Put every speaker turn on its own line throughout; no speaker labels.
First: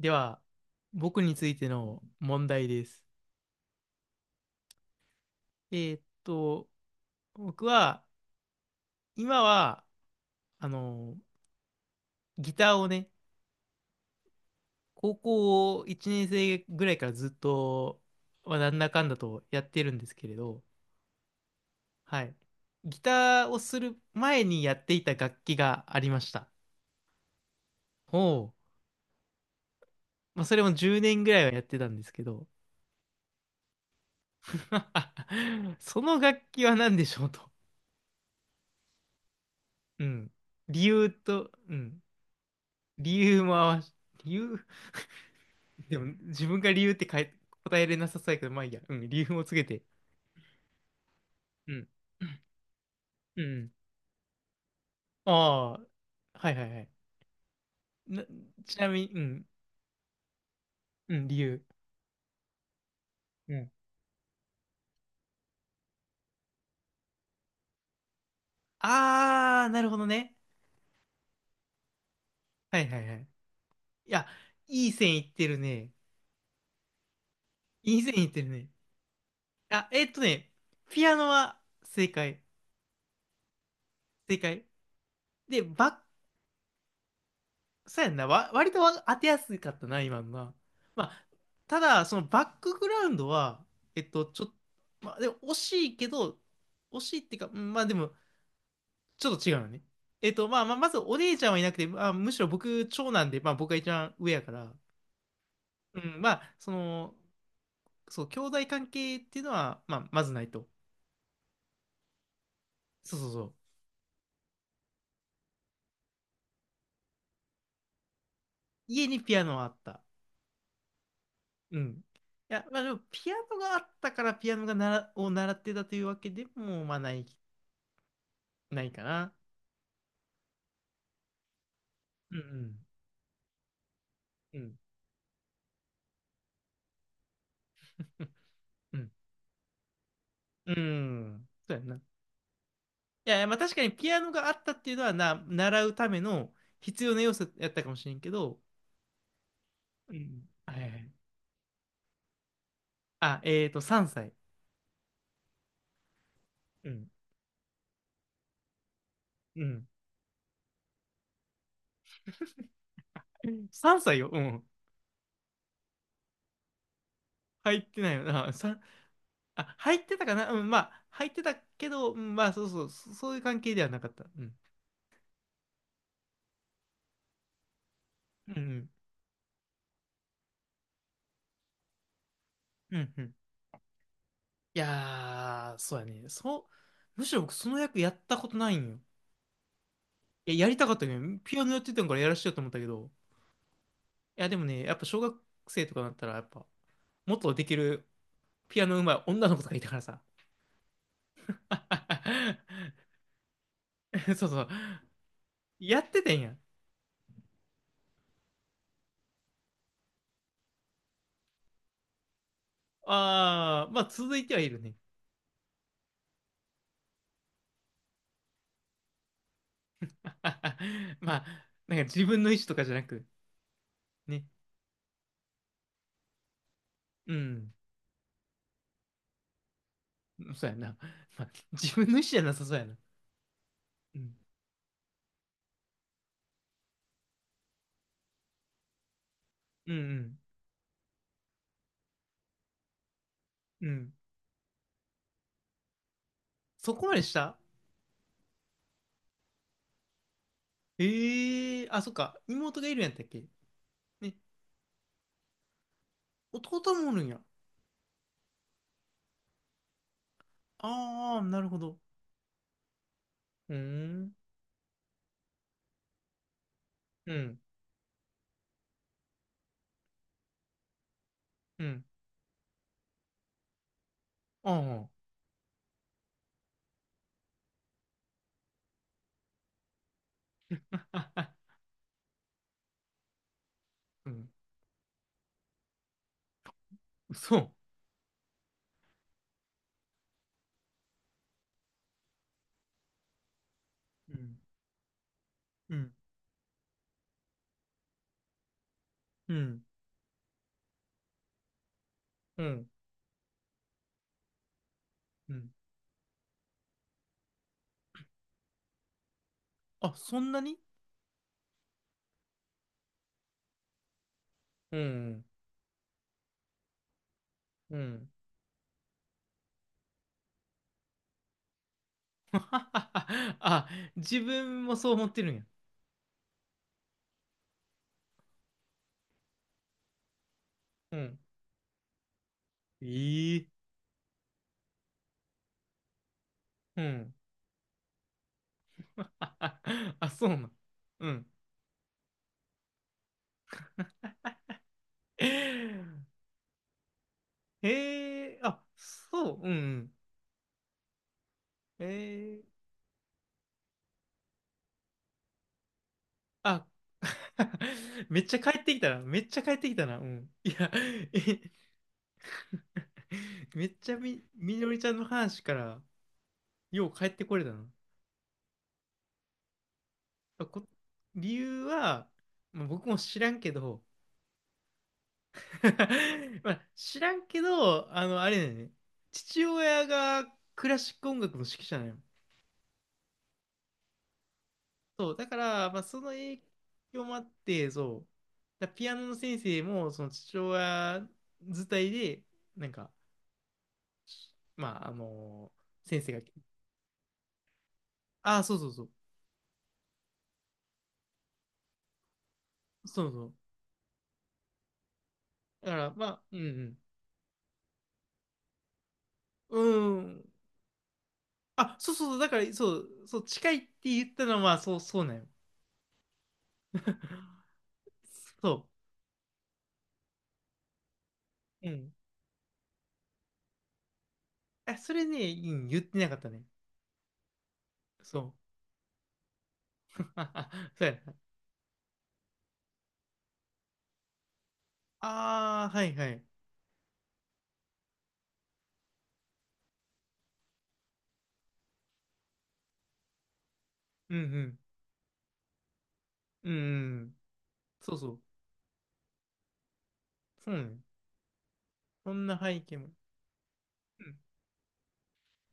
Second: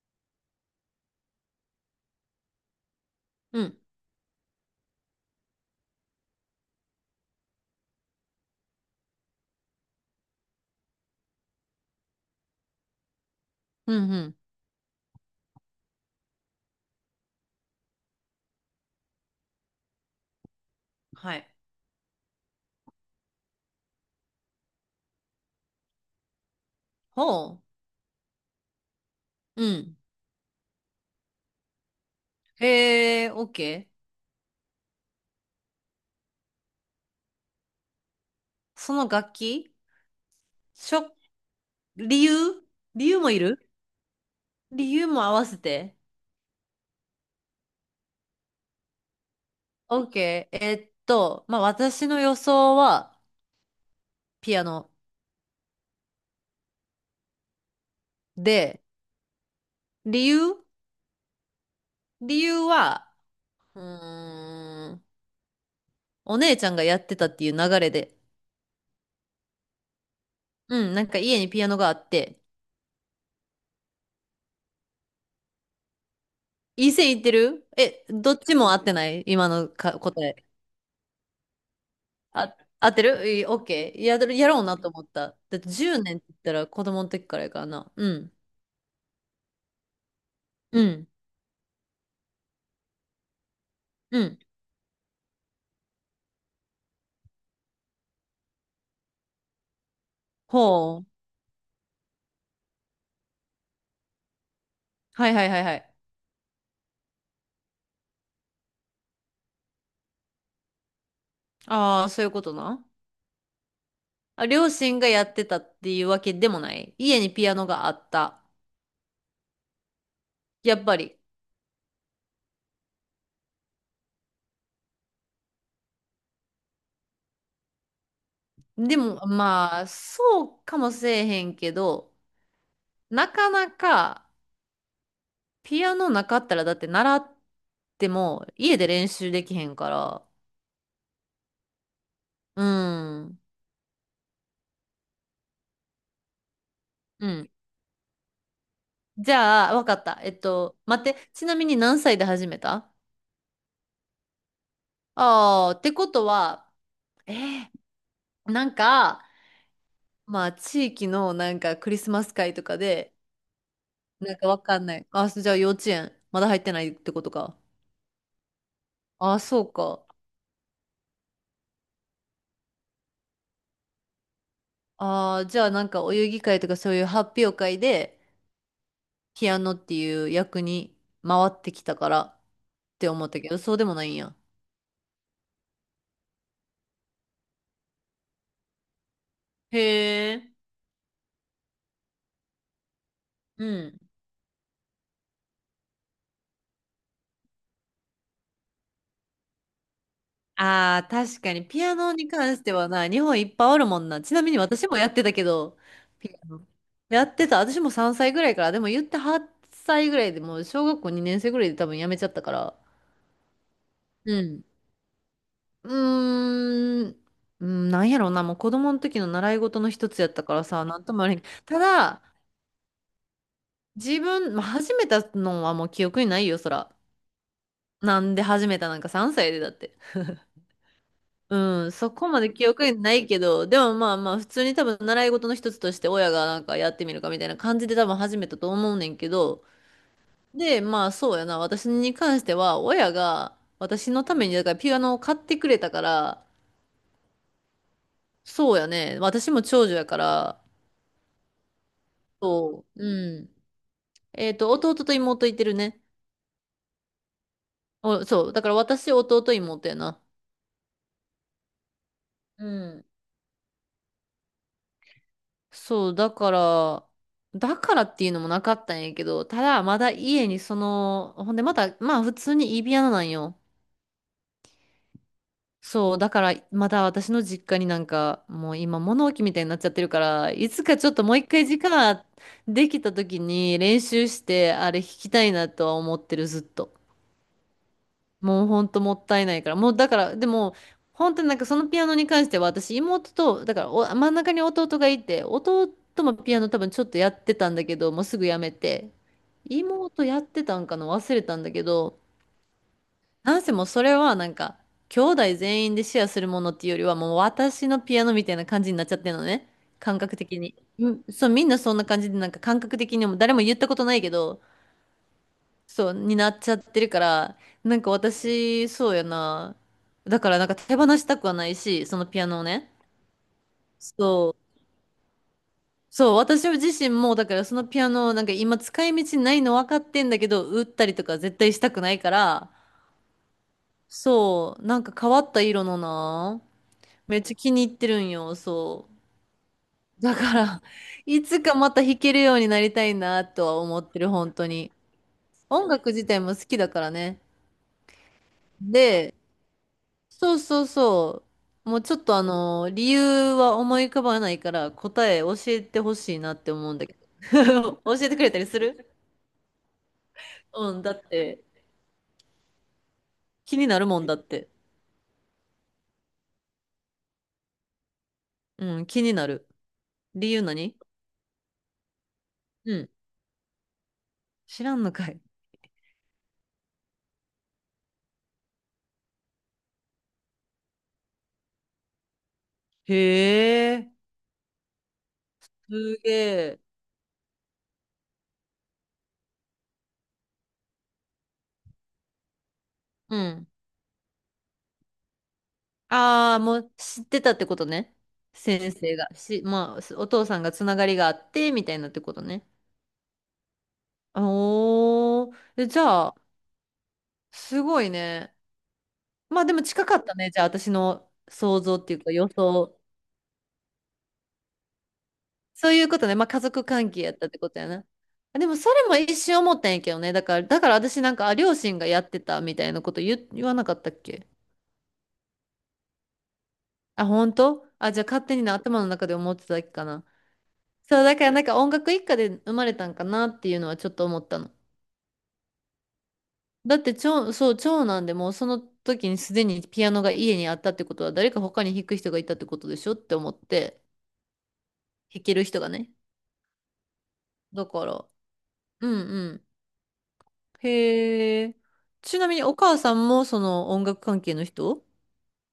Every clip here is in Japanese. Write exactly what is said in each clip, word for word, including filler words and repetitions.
では、僕についての問題です。
うん、
えーっと、僕は、今は、あの、ギターをね、
うん、うん。
高校いちねん生ぐらいからずっと、まあなんだかんだとやってるんですけれど、
はい。
はい。ギターをする前にやっていた楽器がありました。
ほ
ほう。
うん。うん。
まあ、それもじゅうねんぐらいはやってたんですけど、
へえ、オッケー。OK
その楽器は何でしょうと。
その楽器
うん。理
しょ、
由と、うん。
理由理
理
由もい
由も合
る
わし、理由
理由も合わせて。
でも、自分が理由ってかえ答えれなさそうやけど、まあいいや。うん、理由を告げて。
オッケー。えっと、まあ、
うん。
私の予想は
うん。
ピアノ
ああ、はいはいはい。な、ち
で、
なみに、うん、
理由
うん、理由。
理由は、
うん。
うーん、お姉ちゃんがやってたっていう流れで。
ああ、なるほどね。
うん、なんか家にピアノがあって。
はいはいはい。いや、いい線いってるね。
いい線いってる
いい
え、
線いっ
どっ
てる
ち
ね。
も合ってない今の
あ、
か
えっと
答え。
ね、ピアノは正解。
あ、合ってるいい、オッケー。やる、
正
やろ
解。
うなと思った。だっ
で、
て
バッ
じゅうねんって言ったら子供の時からやからな。
そう
う
やんな。
ん。
わ、割とわ当てやすかったな、今のな。
う
ま
ん。
あ、ただ、そのバックグラウンドは、えっ
う
と、
ん。
ちょっと、まあ、でも惜しいけど、惜しいっていうか、うんまあでも、ちょっと違うのね。えっと、まあ、まあ、まず
ほ
お
う。
姉ちゃんはいなくて、まあ、むしろ僕、長男で、まあ僕が一番上やから、
はいはいはいはい。
うん、まあ、その、そう、兄弟関係っていうのは、まあ、まずないと。
ああ、そういうことな。
そうそうそう。
あ、両親がやってたっていうわけでもない。家にピアノがあった。
家にピアノはあった。
やっぱり。
うん。いや、まあでも、ピアノがあったから、ピアノがなら、を習ってたというわけでも、まあない、ない
で
か
も、
な。
まあ、そうかもせえへんけど、
うん
なかなか、
うん。
ピアノなかったら、だって習って
うん。
も、家で
う
練
ん。
習できへんから。
うんそうやんな。い
う
や
ん。
いや、まあ確かにピアノがあったっていうのはな、習うための必要な
う
要素
ん。
やったかもしれんけど、
じゃあ、わかっ
う
た。えっ
ん。は
と、
いは
待
い。
って。ちなみに何歳で始めた？
あ、えーと、さんさい。
ああー、ってことは、
うん。
えー、なんか、
うん。
まあ、地域のなんかクリスマス会とかで、
さんさいよ。
なん
う
かわ
ん。
かんない。あ、じゃあ幼稚園、まだ入ってないってことか。
入ってないよな。さん、
ああ、そう
あ、入
か。
ってたかなうん、まあ、入ってたけど、うん、まあ、そうそう、そそういう関係ではなかった。うん。
ああ、じゃあなんかお遊戯会とかそういう発表会で、
うんうん。
ピアノっていう役に回ってきたからっ
う
て
んう
思っ
ん。
たけど、そうでもないんや。
いやー、そうやね。そう、むしろ僕その役やったことないんよ。
へ
い
え。
や、やりたかったけど、ピアノやってたんからやらしようと思ったけど、
うん。
いや、でもね、やっぱ小学生とかだったら、やっぱ、もっとできるピアノ上手い女の子とかいたからさ。
ああ、確かに、ピアノに関しては な、日本いっぱいあるもんな。ちな
そう
みに
そう。
私もやってたけど、
やってて
ピ
ん
ア
や。
ノ。やってた。私もさんさいぐらいから、でも言ってはっさいぐらいでもう小学校にねん生ぐらいで多分やめちゃったから。
ああ、まあ続
う
いては
ん。
いるね。
うーん。うん、なんやろうな、もう子供の時の習い事の一つやったからさ、なんと もあ
ま
れん。
あ、
た
なんか
だ、
自分の意思とかじゃなく、
自
ね。
分、まあ、始めたのはもう記憶にないよ、そら。
うん。
なんで始めたなんかさんさいでだって。
そうやな。まあ、
うん、
自分の
そ
意思
こ
じ
ま
ゃ
で
なさ
記
そうや
憶
な。
にないけど、でもまあ
う
ま
ん。
あ、普通に多分習い事の一つとして親がなんかやってみるかみたいな感じで多分始めたと思うねんけど、
うん
で、まあそうやな、私に関しては親が
うん。う
私
ん。
のためにだからピアノを買ってくれたから、
そこまでした
そうやね、私も長女やから、
ええー、あ、そっか。妹
そ
がいるん
う、
やったっ
う
け
ん。
ね。
えっと、弟と妹いてるね。
弟もおるんや。
お、そう、だから私、弟、妹やな。
ああ、なるほど。
うん、
うーん。
そう、だから、
うん。
だからっていうのもなかったんやけど、ただまだ家にその、ほんでま
う
た、
ん。
まあ普通にイビアナなんよ。
ああ。
そう、だからまだ私の実家になんか、もう今物置みたいになっちゃってるから、いつかち
あ、
ょっともう一
あ、
回時間できた時に練習
う
し
ん、
て、あれ弾きたいなとは思ってる、ずっと。
そう。
もうほんともったいないから。もうだから、でも、本当になんかそのピアノに関しては私妹と、だからお真
う
ん中
ん、
に弟がいて、弟
うん、
もピアノ多分ちょっとやってたんだけど、もうすぐやめて。
うん、
妹やってたんかな忘れたんだけど、
うん、
なんせもうそれはなんか、兄
う
弟
ん。
全員でシェアするものっていうよりはもう私のピアノみたいな感じになっちゃってるのね。
あ、
感覚
そん
的
な
に。
に
うん、そう、みんなそんな感じでなんか感覚的にも誰も言ったことないけど、
うん、
そう、になっちゃってるから、
う
なんか
ん。
私、そうやな。だからなんか手放したくはないし、そのピアノを ね。
あ、自
そう。
分もそう思ってるんや。
そう、私自身も、だからそのピアノをなんか今使い道ないの分かってんだけど、売ったり
う
と
ん、
か絶対したくないから、
ええ
そう、なんか変わった色のな。
うん。
めっちゃ気に入ってるんよ、そ う。
あ、
だ
そう
か
なん。
ら、
う
い
ん。
つかまた弾けるようになりたいなとは思ってる、本当に。音楽
へ
自体も好きだからね。
えあ、
で、
そう、うん。
そうそうそう。もう
え
ちょっとあ
え、
の、理由は思い浮かばないから答え教えてほしいなって
あ、
思うんだけど。教え て
め
く
っ
れ
ち
た
ゃ
り
帰
す
ってき
る？
たな。めっちゃ帰ってきたな。うん。いや、
うん、だって
え、
気
め
に
っ
なる
ちゃ
もんだっ
み、
て。
みのりちゃんの話から、よう帰ってこれたな。
うん、気になる。理由
こ
何？
理由は、まあ、
う
僕
ん。
も知らんけど、
知らんのかい。
まあ、知らんけど、あの、あれだよね。父親がクラシック音楽の指揮者なの。
へえ、
そう、だから、まあ、
す
その
げ
影
え。
響もあって、そう、だピアノの先生も、その父親伝いで、なんか、
うん。
まあ、あの先生が、
ああ、もう知ってたってことね。
ああ、そうそ
先
うそう、
生が。し、まあ、お父さんがつながりがあって、みたいなってことね。
そうそう。
おー。え
だか
じ
ら、ま
ゃあ、
あ、うん
すごいね。まあで
う
も近か
ん。う
った
ん。
ね。じゃあ私の想
あ、
像っ
そ
て
う
い
そ
う
う
か
そう、
予
だから、そ
想。
う、そう、近いって言ったのは、そう、そうなんよ。
そういうことね。まあ家族関係やったってことやな。あで
そ
も
う。
それも一瞬思ったんやけどね。だから、だから私なんか、あ、両
う
親が
ん。
やってたみたいなこと言、言わなかったっけ？
あ、それね、うん、言ってなかったね。
あ、本当あ、じゃあ
そ
勝
う。
手にな頭の中で思ってただけかな。
あ、あ、そうや
そう、だからなんか音楽一家で生まれたんかなっていうのはちょっと思ったの。
ああ、はいはい。
だって長、そう、長男でもうその時にすでにピアノが家にあったってことは誰か他に弾く人がいたってことでしょって思って、
うんうん。
弾ける人がね。
うんうん。
だか
そうそ
ら、
う。
うんうん。
そうね。
へえ。
そ
ち
ん
なみ
な
にお
背景
母
も。
さんもその音楽
うん。
関係の人？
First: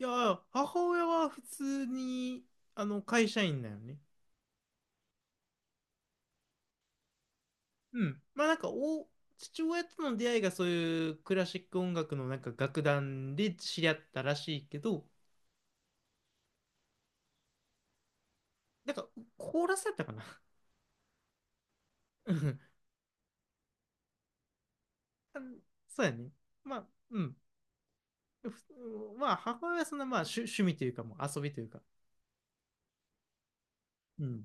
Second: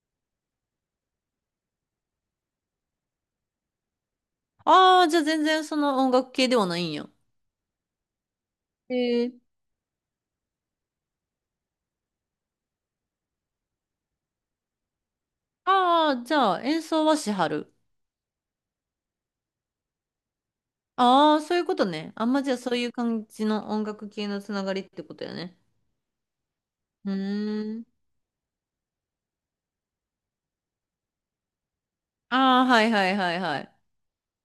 いや、母親は普通に、あの、会社員だよね。
ああー、じゃあ全然その音楽系ではないんや。
うん。まあなんか、お、
へえ。
父親との出会いがそういうクラシック音楽のなんか楽団で知り合ったらしいけど、
ああ、じゃあ演奏はしはる。
なんか、コーラスだったかな。
ああ、そういうことね。あ
う
んまじゃあ
ん。
そういう感じの音楽系のつながりってことや
あ
ね。
そうやね。まあ、
う
うん。
ーん。
まあ、母親はそんな、まあ、趣趣味というか、もう遊びというか、
ああ、はいはいはいは
うん、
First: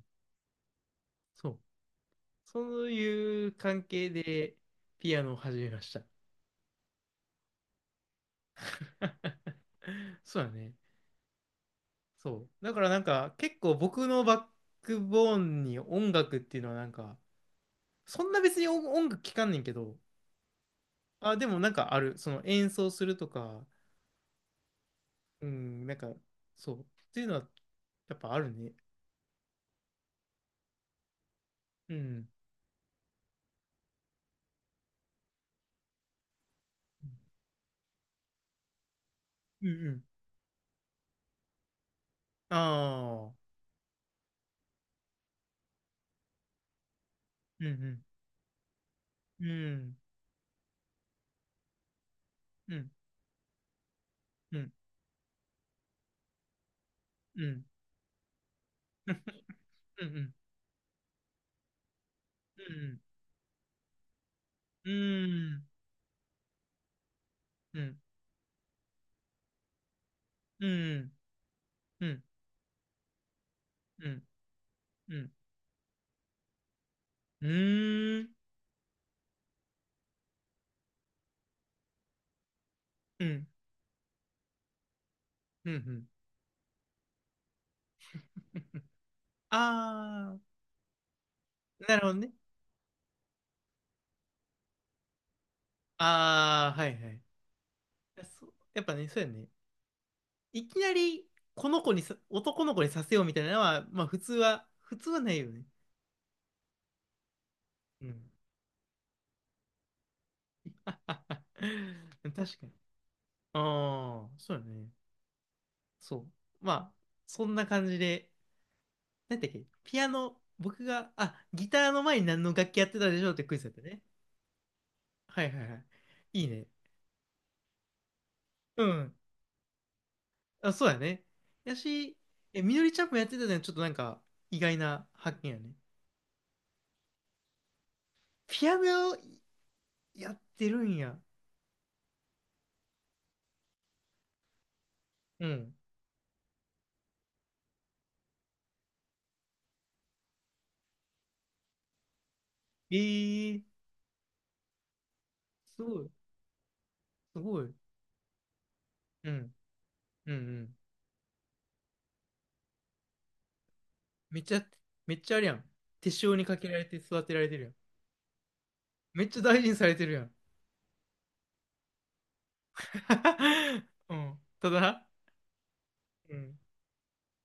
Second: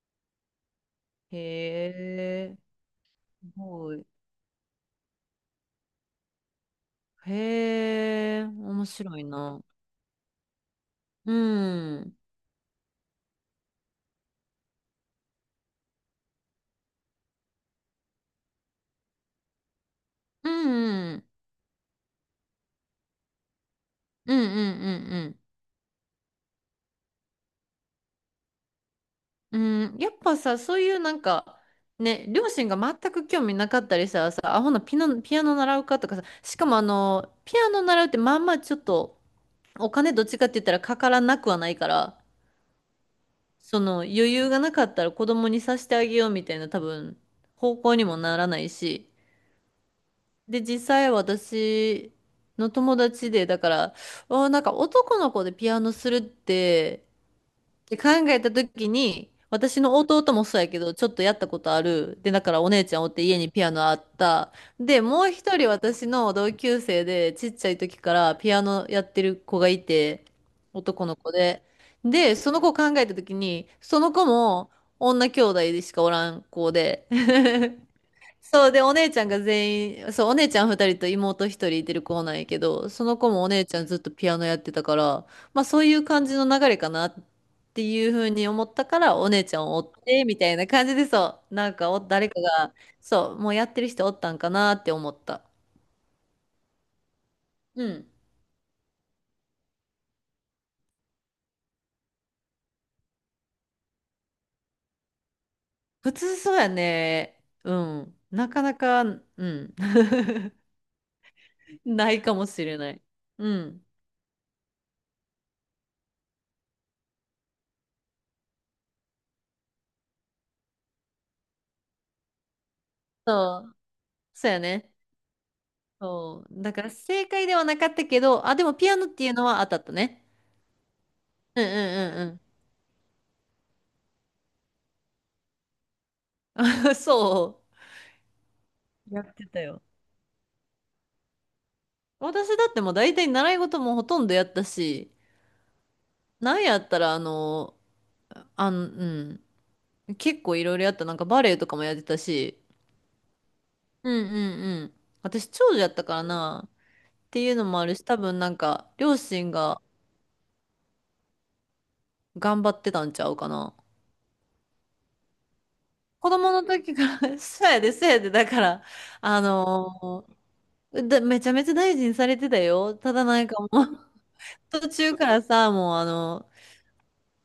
い。
そう。
へえ。
そうい
す
う関
ごい。
係でピアノを始めました。
へえ。面白いな。
そうだね。
うん。うん
そう。だからなんか、結構僕のバックボーンに音楽っていうのはなんか、そんな別に音音楽聴かんねんけど、
うん。
あ、でもなんかある。その演奏するとか、
うんうんうんうん。
うん、なんか、そう。っていうのは、やっぱあるね。
うん、やっぱさ、そういうなんか、
う
ね、
ん。
両親が全く興味なかったりしたらさ、アホなピノ、ピアノ習うかとかさ、しかもあの、ピアノ習うってまあまあちょっと、
うんう
お
ん。
金どっちかって言ったらかからなくはないから、
ああ。
その余裕がなかったら子供にさせてあげようみたいな多分、
うん
方向
う
にもならないし、
ん。うん。
で、実際私の
うん。
友達で、だから、あー
う
なん
ん。
か男の子でピアノするって、
うん。
で考えた時に私の
う
弟
ん、
もそうやけどちょっとやったことあるでだから
う
お姉ちゃ
ん、
んおって家にピアノあった
う
でもう一
ん、
人私の同級生でちっちゃい
う
時
ん、
からピアノやってる子がいて
う
男
ん、
の子で
うん、
でその子を考えた時にそ
う
の
ん、
子も
うん、う
女
ん、
兄弟でしかおらん子で
う ん、
そうで、お姉ちゃんが全員、そう、お姉ちゃん二人と妹一人いてる子なんやけど、その子もお姉ちゃんずっとピアノやってたから、まあ
うん、う
そうい
ん。
う感じの流れかなっていうふうに思ったから、お姉ちゃんを追って、
あ
みたいな感じでそう、なん
あ、
か
な
お、
るほど
誰
ね。
かが、そう、もうやってる人おったんかなって思った。
ああ、はいはい。
うん。
そう、やっぱね、そうやね。いきなり、この子にさ、男の子にさせようみたいなのは、まあ普通は、普通はないよね。
普通そうやね。う
う
ん。
ん。
なかなか、うん。ないかも
確
し
かに。
れない。うん。
ああ、そうだね。そう。まあ、そんな感じで、なんだっけ、ピアノ、僕が、あ、ギターの前に何の楽器やってたでしょうってクイ
そ
ズだっ
う。
たね。
そうやね。
はいはいはい。い
そ
い
う。
ね。
だから正解ではなかったけど、あ、でも
う
ピアノっ
ん。
ていうのは当たったね。
あ、そうやね。
うん
やし、
うん
え、みのりちゃんもやってたのはちょっとなんか意外な発見やね。
うんうん。そ
ピアノ
う。
を
やってたよ。
やってるんや。
私だってもう大体習い事もほとんどやったし、
うん。
なんやったらあの、あの、うん。結構いろいろやった。なんかバレエとかもやってたし。
えー、
うんうんうん。私長女
す
やっ
ご
た
い、
からな。っ
す
ていう
ご
の
い。
もあるし、多分なんか両
う
親
ん、
が
うん、うん。
頑張ってたんちゃうかな。
めっちゃ、めっちゃあれやん。手
子
塩に
供
か
の
けられ
時
て
か
育てら
ら
れてる
そ
や
う
ん。
やで、そうやで、だから、
めっちゃ
あ
大事にされてるや
の
ん。
ーだ、めちゃめちゃ大事にされてたよ。ただなんかもう
うん。た
途
だ、
中からさ、もうあ
う
の、
ん。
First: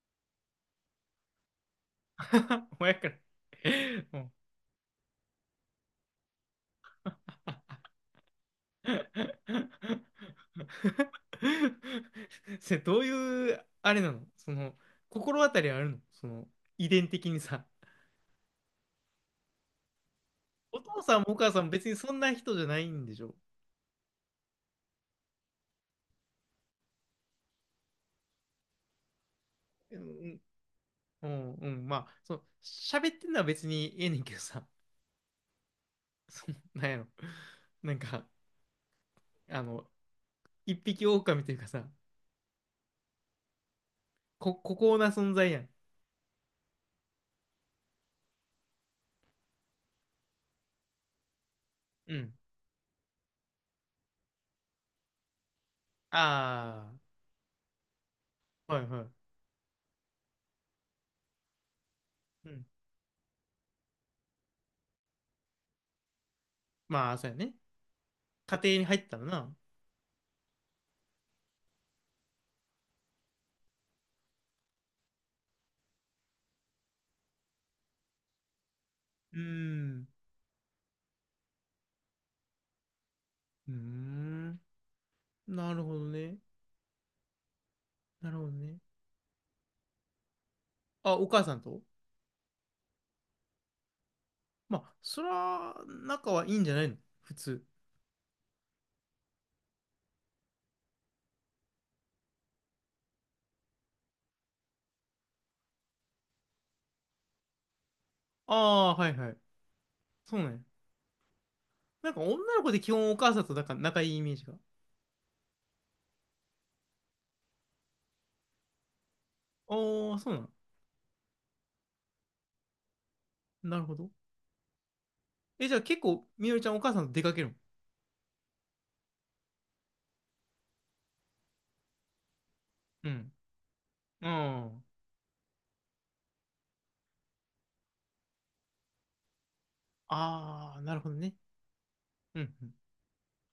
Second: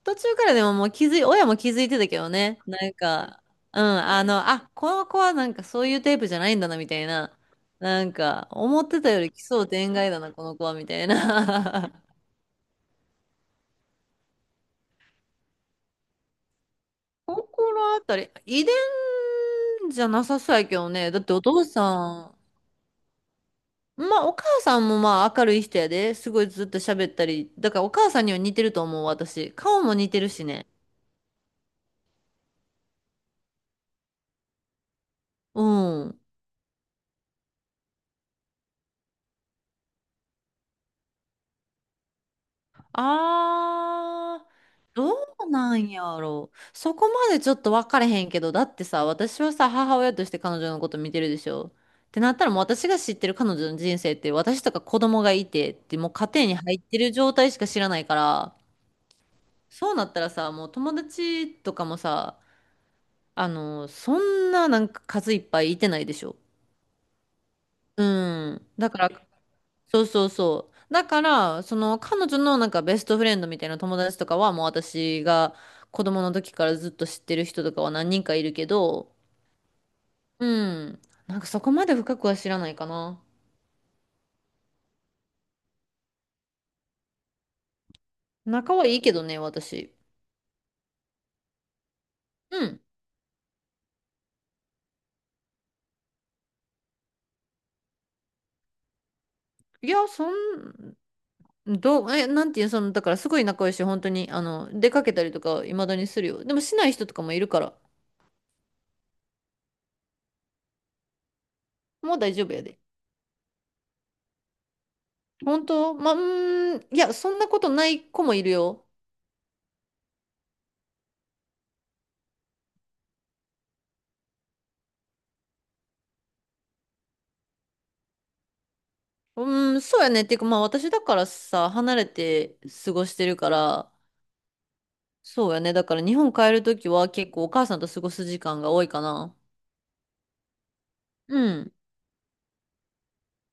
途中からでももう気づい、親も気づいてたけどね。な
お前
ん
から。
か、うん、
う
あ
ん。
の、あ、この子はなんかそういうタイプじゃないんだな、みたいな。なんか、思ってたより奇想天 外だな、この子は、みたいな。
それどういう、あれなのその、心当たりあるのその、遺伝 的に
心
さ。
当たり、遺伝じゃなさそうやけ
お
ど
父
ね。
さ
だ
ん
っ
も
て
お
お
母さん
父
も
さ
別にそんな
ん、
人じゃないんでしょ？
まあお母さんもまあ明るい人やで。すごいずっと喋ったり。だからお母さんには似てると思う、私。顔も
う
似てる
ん、
しね。
うん、うんまあ、そう、喋ってんのは別にええねんけどさ、
うん。
その、なんやろ。なんか、あの、一匹狼というかさ、
あー、
こ、孤高な
ど
存在
う
やん。
なんやろ、そこまでちょっと分かれへんけど、だってさ、私はさ、母親として彼女のこと見てるでしょ。っ
う
てな
ん。
ったらもう私が知ってる彼女の人生って、私とか子供がいてって、もう家庭に入っ
あ
てる状態しか知らないから、
あ、はいは
そうなったらさ、もう友達とかもさ、
い。うん。
あの、そんななんか数いっぱいいてないでしょ。
まあ、そうやね。
う
家
ん。
庭に
だ
入
か
っ
ら
たらな。
そうそうそう。だから、その彼女のなんかベストフレンドみたいな友達とかはもう私が子供の時からずっと知ってる人とかは何人かいるけど、
うーん。
うん。なんかそこまで深くは知らないかな。
うーん。なるほどね。なるほど
仲
ね。
はいいけどね、私。
あ、お母さんと？
うん。
まあ、そら、仲はいいんじゃないの？普通。
いや、そん、どう、え、なんていう、その、だからすごい仲良いし、本当に、あの、出かけたりとか、未だにするよ。でもしない人とかもいるから、
ああー、はいはい。そうなんや。なん
もう
か
大
女
丈夫
の
や
子
で。
で基本お母さんとなんか仲いいイメージが。
本当、まあ、うーん、いや、そんなことない子もいるよ。
ああ、そうなの。なるほど。え、じゃあ結構、みのりちゃんお母さんと出かけるの？
うん、そうやね。っていうか、まあ私だからさ、離れて過ご
う
して
ん。
るから、
あん。
そうやね。だから日本帰るときは結構お母さんと過ごす時間が多いかな。
ああ、なるほどね。
うん。
うんうん。